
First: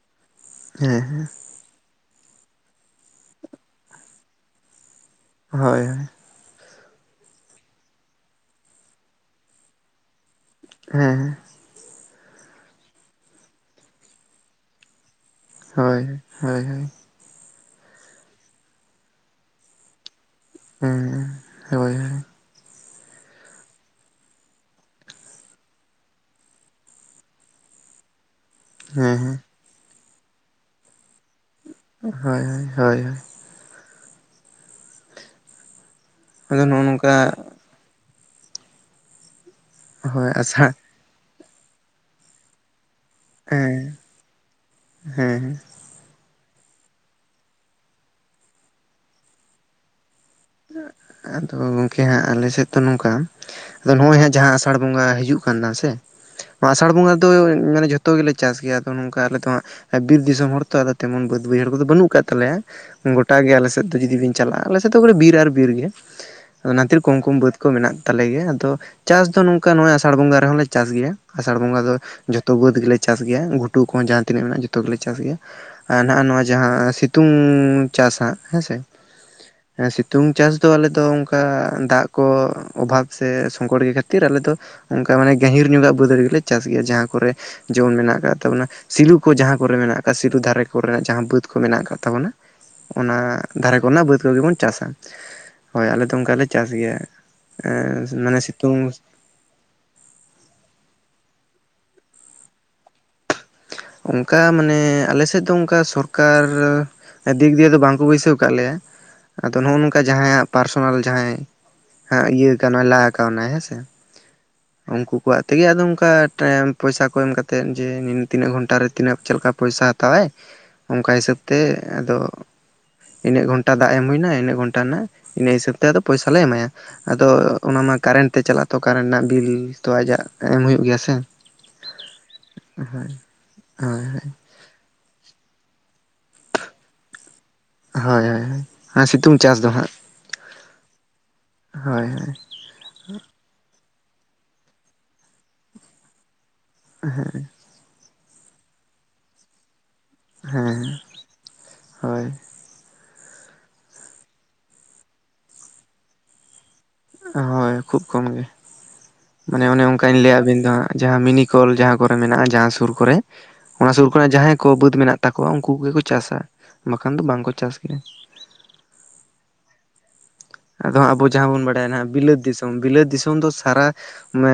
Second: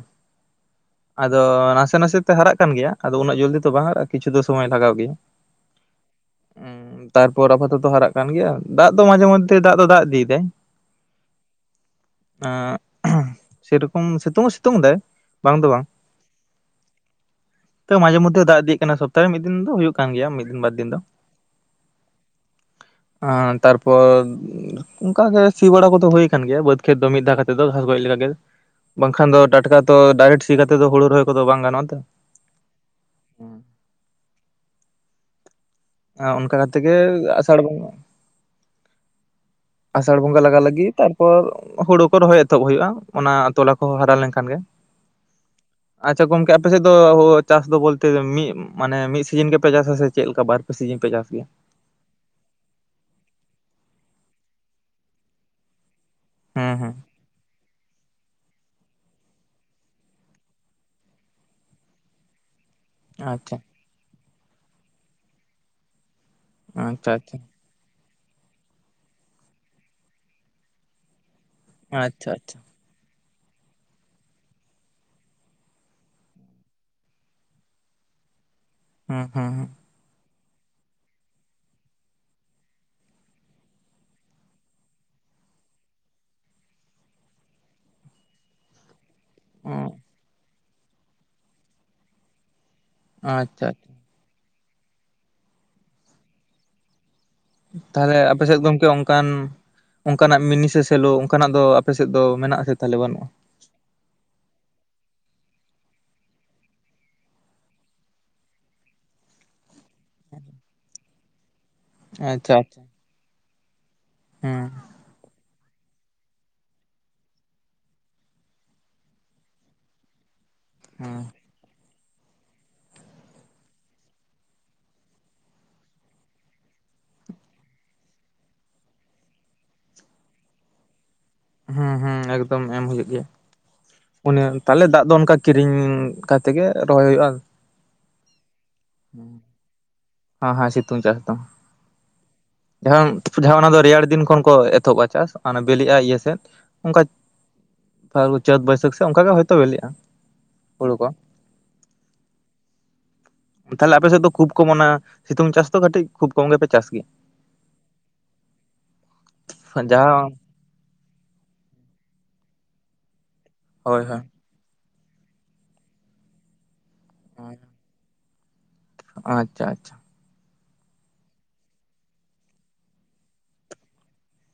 ᱦᱮᱸ ᱟᱫᱚ ᱱᱟᱥᱮ ᱱᱟᱥᱮ ᱛᱮ ᱦᱟᱨᱟᱜ ᱠᱟᱱ ᱜᱮᱭᱟ, ᱟᱫᱚ ᱩᱱᱟᱹᱜ ᱡᱚᱫᱤ ᱛᱚ ᱵᱟᱝ ᱦᱟᱨᱟᱜᱼᱟ ᱠᱤᱪᱷᱩ ᱫᱚ ᱥᱚᱢᱚᱭ ᱞᱟᱜᱟᱣ ᱜᱮᱭᱟ᱾ ᱦᱳᱭ ᱦᱳᱭ ᱦᱩ ᱛᱟᱨᱯᱚᱨ ᱟᱯᱟᱛᱚᱛᱚ ᱦᱟᱨᱟᱜ ᱠᱟᱱ ᱜᱮᱭᱟ, ᱫᱟᱜ ᱫᱚ ᱢᱟᱡᱷᱮ ᱢᱚᱫᱽᱷᱮ ᱫᱟᱜ ᱫᱚ ᱫᱟᱜ ᱤᱫᱤᱭᱮᱫᱟ᱾ ᱦᱮᱸ ᱦᱮᱸ ᱮ ᱥᱮᱨᱚᱠᱚᱢ ᱥᱤᱛᱩᱝ ᱦᱚᱸ ᱥᱤᱛᱩᱝ ᱮᱫᱟᱭ᱾ ᱦᱳᱭ ᱦᱳᱭ ᱦᱳᱭ ᱛᱚ ᱢᱟᱡᱷᱮ ᱢᱚᱫᱽᱫᱷᱮ ᱫᱟᱜ ᱤᱫᱤᱭᱮ ᱠᱟᱱᱟ ᱥᱚᱯᱛᱟᱦ ᱨᱮ ᱢᱤᱫ ᱫᱤᱱ ᱫᱚ ᱦᱩᱭᱩᱜ ᱠᱟᱱ ᱜᱮᱭᱟ ᱢᱤᱫ ᱫᱤᱱ ᱵᱟᱨ ᱫᱤᱱ ᱫᱚ ᱦᱮᱸ ᱦᱳᱭ ᱦᱳᱭ ᱚ ᱛᱟᱨᱯᱚᱨ ᱚᱝᱠᱟᱜᱮ ᱥᱤ ᱵᱟᱲᱟ ᱠᱚᱫᱚ ᱦᱩᱭ ᱟᱠᱟᱱ ᱜᱮᱭᱟ ᱵᱟᱹᱫᱽ ᱠᱷᱮᱛ ᱫᱚ ᱢᱤᱫ ᱫᱷᱟᱣ ᱠᱟᱛᱮᱫ ᱫᱚ ᱜᱷᱟᱥ ᱜᱚᱡ ᱞᱮᱠᱟ ᱜᱮ ᱵᱟᱝᱠᱷᱟᱱ ᱫᱚ ᱦᱮᱸ ᱴᱟᱴᱠᱟ ᱛᱚ ᱰᱟᱭᱨᱮᱠᱴ ᱥᱤ ᱠᱟᱛᱮᱫ ᱫᱚ ᱦᱚᱲᱳ ᱨᱚᱦᱚᱭᱠᱚᱫᱚ ᱵᱟᱝ ᱜᱟᱱᱚᱜ ᱛᱚ ᱦᱳᱭ ᱦᱳᱭ ᱦᱳᱭ ᱦᱳᱭ ᱚᱱᱠᱟ ᱟᱫᱚ ᱱᱚᱜᱼᱚ ᱛᱮᱜᱮ ᱱᱚᱝᱠᱟ ᱟᱥᱟᱲ ᱵᱚᱸᱜᱟ ᱟᱥᱟᱲ ᱵᱚᱸᱜᱟ ᱞᱟᱜᱟ ᱞᱟᱹᱜᱤᱫ ᱛᱟᱨᱯᱚᱨ ᱦᱩᱲᱩ ᱠᱚ ᱨᱚᱦᱚᱭ ᱮᱛᱚᱦᱚᱵ ᱦᱩᱭᱩᱜᱼᱟ᱾ ᱚᱱᱟ ᱛᱚᱞᱟ ᱠᱚ ᱦᱮᱸ ᱦᱟᱨᱟ ᱞᱮᱱᱠᱷᱟᱱ ᱜᱮ᱾ ᱦᱮᱸ ᱟᱪᱪᱷᱟ ᱜᱚᱝᱠᱮ ᱟᱯᱮᱥᱮᱫ ᱫᱚ-ᱚ ᱪᱟᱥ ᱫᱚ ᱵᱚᱞᱛᱮ ᱢᱤᱫ ᱢᱟᱱᱮ ᱢᱤᱫ ᱥᱤᱡᱤᱱ ᱜᱮᱯᱮ ᱪᱟᱥᱟ ᱟᱥᱮ ᱥᱮ ᱪᱮᱫ ᱞᱮᱠᱟ ᱵᱟᱨ ᱯᱮ ᱥᱤᱡᱤᱱ ᱯᱮ [unintelligible] ᱪᱟᱥ ᱜᱮᱭᱟ ᱟᱫᱚ ᱜᱚᱝ ᱠᱮ ᱦᱟᱸᱜ ᱟᱞᱮᱥᱮᱫ ᱛᱚ ᱱᱚᱝᱠᱟ ᱟᱫᱚ ᱱᱚᱦᱚᱭ ᱦᱟᱸᱜ ᱡᱟᱦᱟᱸ ᱟᱥᱟᱲ ᱵᱚᱸᱜᱟ ᱦᱤᱡᱩᱜ ᱠᱟᱱᱟ ᱥᱮ ᱱᱚᱣᱟ ᱦᱩᱸ ᱟᱥᱟᱲ ᱦᱩᱸ ᱵᱚᱸᱜᱟ ᱫᱚ ᱢᱟᱱᱮ ᱡᱷᱚᱛᱚ ᱜᱮᱞᱮ ᱪᱟᱥ ᱜᱮᱭᱟ ᱛᱚ ᱱᱚᱝᱠᱟ ᱟᱞᱮ ᱫᱚ ᱦᱟᱸᱜ, ᱟᱨ ᱵᱤᱨ ᱫᱤᱥᱚᱢ ᱦᱚᱲ ᱛᱚ ᱟᱫᱚ ᱛᱮᱢᱚᱱ ᱵᱟᱹᱫ ᱵᱟᱹᱭᱦᱟᱹᱲ ᱠᱚᱫᱚ ᱵᱟᱹᱱᱩᱜ ᱠᱟᱜ ᱛᱟᱞᱮᱭᱟ᱾ ᱜᱚᱴᱟ ᱜᱮ ᱟᱪᱪᱷᱟ ᱟᱞᱮ ᱥᱮᱫ ᱫᱚ ᱡᱩᱫᱤ ᱵᱤᱱ ᱪᱟᱞᱟᱜᱼᱟ᱾ ᱟᱞᱮ ᱥᱮᱫ ᱫᱚ ᱵᱤᱨ ᱟᱨ ᱵᱤᱨ ᱜᱮᱭᱟ᱾ ᱚᱱᱟ ᱛᱤᱨ ᱟᱪᱪᱷᱟ ᱠᱚᱢ ᱟᱪᱪᱷᱟ ᱠᱚᱢ ᱵᱟᱹᱫᱽ ᱠᱚ ᱢᱮᱱᱟᱜ ᱛᱟᱞᱮ ᱜᱮᱭᱟ ᱟᱫᱚ ᱪᱟᱥ ᱫᱚ ᱱᱚᱝᱠᱟ ᱱᱚᱜ ᱟᱥᱟᱲ ᱵᱚᱸᱜᱟ ᱨᱮᱦᱚᱸ ᱞᱮ ᱪᱟᱥ ᱜᱮᱭᱟ᱾ ᱟᱥᱟᱲ ᱵᱚᱸᱜᱟ ᱫᱚ ᱟᱪᱪᱷᱟ ᱡᱷᱚᱛᱚ ᱟᱪᱪᱷᱟ ᱵᱟᱹᱫᱽ ᱜᱮᱞᱮ [unintelligible] ᱪᱟᱥ ᱜᱮᱭᱟ, ᱜᱷᱩᱴᱩ ᱠᱚᱦᱚᱸ ᱡᱟᱦᱟᱸ ᱛᱤᱱᱟᱹᱜ ᱢᱮᱱᱟᱜᱼᱟ ᱡᱚᱛᱚ ᱜᱮᱞᱮ ᱪᱟᱥ ᱜᱮᱭᱟ᱾ ᱟᱨ ᱱᱟᱜ ᱱᱚᱣᱟ ᱡᱟᱦᱟᱸ ᱥᱤᱛᱩᱝ ᱪᱟᱥ ᱦᱟᱸ ᱦᱮᱸᱥᱮ᱾ ᱦᱮᱸ ᱦᱮᱸ ᱦᱮᱸ ᱥᱤᱛᱩᱝ ᱪᱟᱥ ᱫᱚ ᱟᱞᱮ ᱫᱚ ᱚᱱᱠᱟ ᱫᱟᱜ ᱠᱚ ᱚᱵᱷᱟᱵᱽ ᱥᱮ ᱥᱚᱝᱠᱚᱴ ᱜᱮ ᱠᱷᱟᱹᱛᱤᱨ ᱟᱞᱮ ᱫᱚ ᱚᱱᱠᱟ ᱢᱟᱱᱮ ᱜᱟᱹᱦᱤᱨ ᱧᱚᱜᱟᱜ ᱵᱟᱹᱫᱽ ᱨᱮ ᱜᱮᱞᱮ ᱪᱟᱥ ᱜᱮᱭᱟ᱾ ᱡᱟᱦᱟᱸ ᱠᱚᱨᱮᱜ ᱡᱮᱢᱚᱱ ᱢᱮᱱᱟᱜ ᱠᱟᱜ ᱛᱟᱵᱚᱱᱟ ᱥᱤᱞᱩᱯ ᱠᱚ ᱡᱟᱦᱟᱸ ᱠᱚᱨᱮ ᱦᱩᱸ ᱢᱮᱱᱟᱜ ᱟᱠᱟᱫ ᱥᱤᱨᱩ ᱫᱷᱟᱨᱮ ᱠᱚᱨᱮᱱᱟᱜ ᱡᱟᱦᱟᱸ ᱵᱟᱹᱫᱽ ᱠᱚ ᱢᱮᱱᱟᱜ ᱟᱠᱟᱫ ᱛᱟᱵᱚᱱᱟ᱾ ᱚᱱᱟ ᱟᱪᱪᱷᱟ ᱫᱷᱟᱨᱮ ᱟᱪᱪᱷᱟ ᱠᱚᱨᱮᱱᱟᱜ ᱵᱟᱹᱫᱽ ᱠᱚᱜᱮ ᱵᱚᱱ ᱪᱟᱥᱟ, ᱦᱳᱭ ᱟᱞᱮ ᱫᱚ ᱚᱱᱠᱟᱞᱮ ᱪᱟᱥ ᱜᱮᱭᱟ᱾ ᱛᱟᱦᱚᱞᱮ ᱢᱟᱱᱮ ᱟᱯᱮ ᱥᱮᱫ ᱜᱚᱢᱠᱮ [unintelligible] ᱥᱤᱛᱩᱝ ᱠᱟᱱ ᱚᱱᱠᱟᱱ ᱚᱱᱠᱟᱱᱟᱜ ᱢᱤᱱᱤᱥᱮ ᱥᱮᱞᱚ ᱚᱱᱠᱟᱱᱟᱜ ᱫᱚ ᱟᱯᱮᱥᱮᱫ ᱫᱚ ᱢᱮᱱᱟᱜᱼᱟ ᱥᱮ ᱛᱟᱦᱚᱞᱮ ᱵᱟᱹᱱᱩᱜᱼᱟ? ᱚᱱᱠᱟ ᱢᱟᱱᱮ ᱟᱞᱮ ᱥᱮᱫ ᱫᱚ ᱚᱱᱠᱟ ᱥᱚᱨᱠᱟᱨ ᱫᱤᱠ ᱫᱤᱭᱮ ᱫᱚ ᱵᱟᱝᱠᱚ ᱵᱟᱹᱭᱥᱟᱹᱣ ᱟᱠᱟᱫ ᱞᱮᱭᱟ, ᱟᱫᱚ ᱱᱚᱜᱼᱚ ᱱᱚᱝᱠᱟ ᱚᱱᱠᱟ ᱡᱟᱦᱟᱸᱭᱟᱜ ᱯᱟᱨᱥᱚᱱᱟᱞ ᱡᱟᱦᱟᱸᱭ ᱤᱭᱟᱹ ᱠᱟᱱᱟᱭ ᱞᱟ ᱠᱟᱣᱱᱟᱭ ᱦᱮᱸ ᱥᱮ, ᱦᱮᱸ ᱩᱱᱠᱩᱣᱟᱜ ᱛᱮᱜᱮ ᱟᱫᱚ ᱚᱱᱠᱟ ᱯᱚᱭᱥᱟ ᱠᱚ ᱮᱢ ᱠᱟᱛᱮᱜ ᱡᱮ, ᱛᱤᱱᱟᱹᱜ ᱜᱷᱚᱱᱴᱟᱮ ᱛᱤᱱᱟᱹᱜ ᱪᱮᱫᱠᱟ ᱯᱚᱭᱥᱟ ᱦᱟᱛᱟᱣᱟᱭ᱾ [inaudible] ᱚᱱᱠᱟ ᱦᱤᱥᱟᱹᱵᱽ ᱛᱮ ᱟᱫᱚ ᱤᱱᱟᱹᱜ ᱜᱷᱚᱱᱴᱟ ᱫᱟᱜ ᱮᱢ ᱦᱩᱭᱮᱱᱟ ᱤᱱᱟᱹᱜ ᱜᱷᱚᱱᱴᱟ ᱨᱮᱱᱟᱜ ᱤᱱᱟᱹ ᱦᱤᱥᱟᱹᱵᱽ ᱛᱮ ᱟᱫᱚ ᱯᱚᱭᱥᱟ ᱞᱮ ᱮᱢᱟᱭᱟ᱾ ᱟᱫᱚ ᱚᱱᱟᱢᱟ ᱠᱟᱨᱮᱱᱴ ᱛᱮ ᱪᱟᱞᱟᱜᱼᱟ, ᱛᱚ ᱠᱟᱨᱮᱱᱴ ᱨᱮᱱᱟᱜ ᱵᱤᱞ ᱛᱚ ᱟᱡᱟᱜ ᱮᱢ ᱦᱩᱭᱩᱜ ᱜᱮᱭᱟ ᱥᱮ᱾ ᱦᱩᱸ ᱦᱩᱸ ᱮᱠᱫᱚᱢ ᱮᱢ ᱦᱩᱭᱩᱜ ᱜᱮᱭᱟ ᱦᱳᱭ ᱩ [unintelligible] ᱛᱟᱦᱚᱞᱮ ᱫᱟᱜ ᱫᱚ ᱚᱱᱠᱟ ᱠᱤᱨᱤᱧ ᱠᱟᱛᱮᱜ ᱜᱮ ᱨᱚᱦᱚᱭ ᱦᱩᱭᱩᱜᱼᱟ᱾ ᱦᱳᱭ ᱦᱳᱭ ᱟᱨ ᱦᱩᱸ ᱥᱤᱛᱩᱝ ᱪᱟᱥ ᱫᱚ ᱦᱟᱸᱜ ᱦᱮᱸ ᱦᱮᱸ ᱥᱤᱛᱩᱝ ᱪᱟᱥ ᱫᱚ ᱦᱳᱭ ᱦᱳᱭ ᱡᱟᱦᱟᱸ ᱡᱟᱦᱟᱸ ᱚᱱᱟ ᱫᱚ ᱨᱮᱭᱟᱲ ᱫᱤᱱ ᱠᱷᱚᱱ ᱠᱚ ᱮᱛᱚᱦᱚᱵᱟᱼᱟ, ᱪᱟᱥ [inaudible] ᱚᱱᱟ ᱵᱤᱞᱤᱜᱼᱟ ᱤᱭᱟᱹ ᱥᱮᱫ᱾ ᱚᱱᱠᱟ ᱯᱷ [inaudible] ᱪᱟᱹᱛ ᱵᱟᱹᱭᱥᱟᱹᱠᱷ ᱥᱮ ᱚᱱᱠᱟᱜᱮ ᱦᱚᱳᱭᱛᱳ ᱵᱤᱞᱤᱜᱼᱟ᱾ ᱦᱮᱸ ᱦᱩᱲᱩ ᱠᱚ ᱦᱳᱭ ᱛᱟᱦᱚᱞᱮ ᱟᱯᱮ ᱥᱮᱫ ᱫᱚ ᱠᱷᱩᱵᱽ ᱠᱚᱢᱚᱱᱟ ᱥᱤᱛᱩᱝ ᱪᱟᱥ ᱫᱚ ᱠᱟᱹᱴᱤᱡ ᱠᱷᱩᱵᱽ ᱠᱚᱢ ᱜᱮᱯᱮ ᱪᱟᱥ ᱦᱳᱭ ᱠᱷᱩᱵᱽ ᱠᱚᱢ ᱜᱮ ᱢᱟᱱᱮ ᱚᱱᱮ ᱜᱮᱭᱟ ᱚᱱᱠᱟᱧ ᱡᱟᱦᱟᱸ ᱞᱟᱹᱭᱟᱫ ᱵᱤᱱ ᱫᱚ ᱦᱟᱸᱜ᱾ ᱡᱟᱦᱟᱸ ᱢᱤᱱᱤᱠᱚᱞ ᱡᱟᱦᱟᱸ ᱠᱚᱨᱮ ᱢᱮᱱᱟᱜᱼᱟ, ᱡᱟᱦᱟᱸ ᱥᱩᱨ ᱠᱚᱨᱮ, ᱚᱱᱟ ᱦᱳᱭ ᱥᱩᱨ ᱦᱳᱭ ᱠᱚᱨᱮ ᱡᱟᱦᱟᱸᱭ ᱠᱚ ᱵᱟᱹᱫᱽ ᱢᱮᱱᱟᱜ [unintelligible] ᱛᱟᱠᱚᱣᱟ ᱩᱱᱠᱩ ᱠᱚᱜᱮ ᱠᱚ ᱪᱟᱥᱟ, ᱵᱟᱠᱷᱟᱱ ᱫᱚ ᱵᱟᱝᱠᱚ ᱪᱟᱥ ᱜᱮᱭᱟ᱾ ᱟᱪᱪᱷᱟ, ᱟᱪᱪᱷᱟ᱾ ᱟᱫᱚᱜ ᱟᱵᱚ ᱡᱟᱦᱟᱸ ᱵᱚᱱ ᱵᱟᱲᱟᱭᱟ ᱱᱟᱦᱟᱸᱜ ᱵᱤᱞᱟᱹᱛ ᱫᱤᱥᱚᱢ, ᱵᱤᱞᱟᱹᱛ ᱫᱤᱥᱚᱢ ᱫᱚ ᱥᱟᱨᱟ ᱢᱮ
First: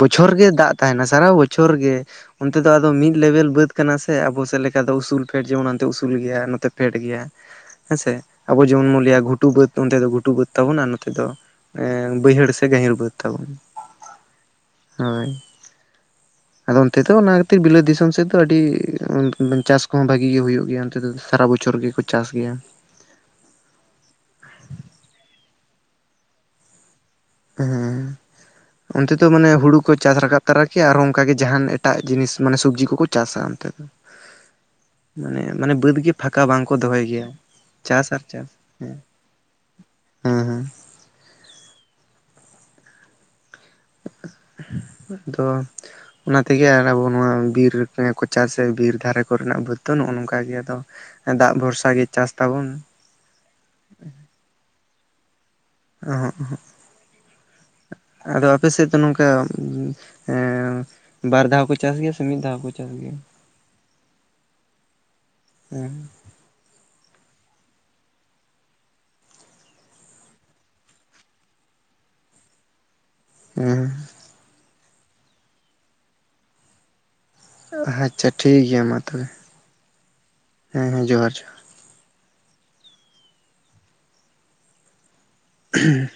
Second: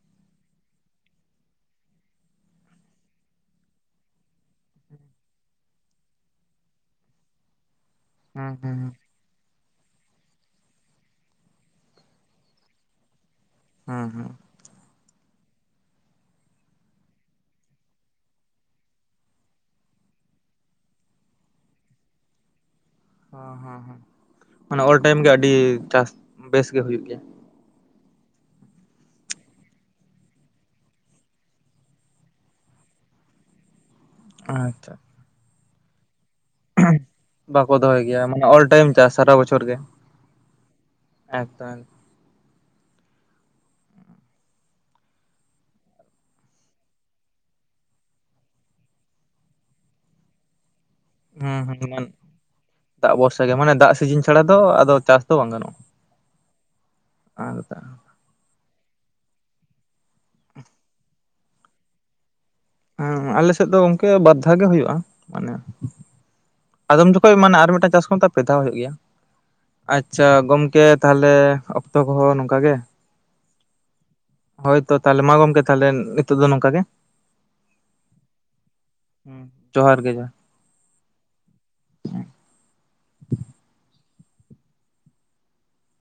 ᱵᱚᱪᱷᱚᱨ ᱜᱮ ᱫᱟᱜ ᱛᱟᱦᱮᱱᱟ ᱥᱟᱨᱟ ᱵᱚᱪᱷᱚᱨ ᱜᱮ᱾ ᱚᱱᱛᱮ ᱫᱚ ᱟᱫᱚ ᱢᱤᱫ ᱞᱮᱵᱮᱞ ᱵᱟᱹᱫ ᱠᱟᱱᱟ ᱥᱮ, ᱟᱵᱚ ᱥᱮᱫ ᱞᱮᱠᱟ ᱫᱚ ᱩᱥᱩᱞ ᱯᱷᱮᱰ ᱡᱮᱢᱚᱱ ᱚᱱᱛᱮ ᱩᱥᱩᱞ ᱜᱮᱭᱟ ᱱᱚᱛᱮ ᱯᱷᱮᱰ ᱜᱮᱭᱟ᱾ [unintelligible] [inaudible] ᱦᱮᱸᱥᱮ, ᱦᱩᱸ ᱟᱵᱚ ᱦᱩᱸ ᱡᱮᱢᱚᱱ ᱵᱚᱱ ᱞᱮᱭᱟ ᱜᱷᱴᱩ ᱵᱟᱹᱫ ᱚᱱᱛᱮ ᱫᱚ ᱜᱷᱩ ᱜᱷᱩᱴᱩ ᱵᱟᱹᱫᱽ ᱛᱟᱵᱚᱱ ᱟᱨ ᱱᱚᱛᱮ ᱫᱚ, ᱮ ᱵᱟᱹᱭᱦᱟᱹᱲ ᱥᱮ ᱜᱟᱹᱦᱤᱨ ᱵᱟᱹᱫ ᱛᱟᱵᱚᱱ᱾ ᱦᱩᱸ, ᱦᱩᱸ, ᱦᱳᱭ, [unintelligible] [inaudible] ᱟᱫᱚ ᱚᱱᱛᱮ ᱫᱚ ᱚᱱᱟ ᱠᱷᱟᱹᱛᱤᱨ ᱵᱤᱞᱟᱹᱛ ᱫᱤᱥᱚᱢ ᱥᱮᱫ ᱫᱚ ᱟᱹᱰᱤ, ᱪᱟᱥ ᱠᱚᱦᱚᱸ ᱵᱷᱟᱜᱤ ᱜᱮ ᱦᱩᱭᱩᱜ ᱜᱮᱭᱟ ᱚᱱᱛᱮ ᱫᱚ ᱥᱟᱨᱟ ᱵᱚᱪᱷᱚᱨ ᱜᱮᱠᱚ ᱪᱟᱥ ᱜᱮᱭᱟ, ᱦᱚ, ᱦᱮᱸ, ᱦᱮᱸ, ᱢᱟᱱᱮ ᱚᱞ ᱴᱟᱭᱤᱢ ᱜᱮ ᱟᱹᱰᱤ ᱪᱟᱥ ᱵᱮᱥ ᱜᱮ ᱦᱩᱭᱩᱜ ᱜᱮᱭᱟ᱾ ᱦᱮᱸ, ᱚᱱᱛᱮ ᱫᱚ ᱢᱟᱱᱮ ᱦᱩᱲᱩ ᱠᱚ ᱪᱟᱥ ᱨᱟᱠᱟᱵ ᱛᱟᱨᱟ ᱠᱮᱭᱟ, ᱟᱨᱦᱚ ᱚᱱᱠᱟ ᱜᱮ ᱡᱟᱦᱟᱱ ᱮᱴᱟᱜ ᱡᱤᱱᱤᱥ ᱢᱟᱱᱮ ᱥᱚᱵᱽᱡᱤ ᱠᱚᱠᱚ ᱪᱟᱥᱟ ᱚᱱᱛᱮ ᱫᱚ ᱾ ᱟᱪᱪᱷᱟ, ᱢᱟᱱᱮ, ᱢᱟᱱᱮ ᱵᱟᱹᱫᱽ ᱜᱮ ᱯᱷᱟᱸᱠᱟ ᱵᱟᱝ ᱵᱟᱠᱚ ᱫᱚᱦᱚᱭ ᱜᱮᱭᱟ, ᱢᱟᱱᱮ ᱚᱞ ᱴᱟᱭᱤᱢ ᱪᱟᱥ ᱥᱟᱨᱟ ᱵᱚᱪᱷᱚᱨ ᱜᱮ᱾ ᱦᱮᱸ ᱦᱮᱸ ᱮᱛᱚ [unintelligible] ᱟᱨ [inaudible] [inaudible] ᱟᱫᱚ ᱚᱱᱟ ᱛᱮᱜᱮ ᱟᱨ ᱟᱵᱚ ᱱᱚᱣᱟ ᱵᱤᱨ ᱠᱚᱪᱟ ᱥᱮ, ᱵᱤᱨ ᱫᱷᱟᱨᱮ ᱠᱚᱨᱮᱱᱟᱜ ᱵᱟᱹᱫᱽ ᱫᱚ, ᱱᱚᱜᱼᱚ ᱱᱚᱝᱠᱟ ᱜᱮ ᱟᱫᱚ ᱫᱟᱜ ᱦᱩᱸ ᱵᱷᱚᱨᱥᱟ ᱜᱮ, ᱦᱩᱸ ᱪᱟᱥ ᱛᱟᱵᱚᱱ᱾ ᱫᱟᱜ ᱵᱷᱚᱨᱥᱟ ᱜᱮ, ᱢᱟᱱᱮ ᱫᱟᱜ ᱥᱤᱡᱤᱱ ᱪᱷᱟᱲᱟ ᱫᱚ ᱟᱫᱚ, ᱪᱟᱥ ᱫᱚ ᱵᱟᱝ ᱜᱟᱱᱚᱜᱼᱟ? ᱚ ᱦᱚᱸ, ᱚ ᱦᱚᱸ, ᱟᱨ ᱫᱟ ᱟᱫᱚ ᱟᱯᱮᱥᱮᱫ ᱫᱚ ᱱᱚᱝᱠᱟ, ᱮᱸ, ᱵᱟᱨ ᱫᱷᱟᱣ ᱠᱚ ᱪᱟᱥ ᱜᱮᱭᱟ ᱥᱮ, ᱢᱤᱫ ᱫᱷᱟᱣ ᱠᱚ ᱪᱟᱥ ᱜᱮᱭᱟ? ᱦᱮᱸ, ᱟᱞᱮᱥᱮᱫ ᱫᱚ ᱜᱚᱢᱠᱮ, ᱵᱟᱨᱫᱷᱟ ᱜᱮ ᱦᱳᱭᱳᱜᱼᱟ ᱢᱟᱱᱮ ᱦᱩᱸ [unintelligible] ᱟᱫᱚᱢ ᱡᱚᱠᱷᱚᱡ ᱢᱟᱱᱮ, ᱟᱨ ᱢᱤᱫᱴᱟᱱ ᱪᱟᱥ ᱠᱚᱛᱮ, ᱯᱮ ᱫᱷᱟᱣ ᱦᱳᱭᱳᱜ ᱜᱮᱭᱟ᱾ ᱟᱪᱪᱷᱟ ᱜᱚᱝᱠᱮ ᱛᱟᱦᱚᱞᱮ ᱚᱠᱛᱚ ᱠᱚᱦᱚᱸ ᱱᱚᱝᱠᱟ ᱜᱮ ᱦᱮᱸ, ᱦᱳᱭ ᱛᱚ ᱛᱟᱦᱚᱞᱮ ᱢᱟ ᱜᱚᱢᱠᱮ, ᱛᱟᱦᱚᱞᱮ ᱱᱤᱛᱚᱜ ᱫᱚ ᱱᱚᱝᱠᱟ ᱜᱮ, ᱟᱪᱪᱷᱟ ᱴᱷᱤᱠ ᱜᱮᱭᱟ ᱢᱟ ᱛᱚᱵᱮ᱾ ᱦᱩᱸ ᱡᱚᱦᱟᱨ ᱜᱮ ᱡᱚᱦᱟᱨ ᱦᱮᱸ, ᱦᱮᱸ, ᱡᱚᱦᱟᱨ, ᱡᱚᱦᱟᱨ ᱦ [unintelligible] [inaudible] ᱦᱮᱸ [unintelligible] [unintelligible]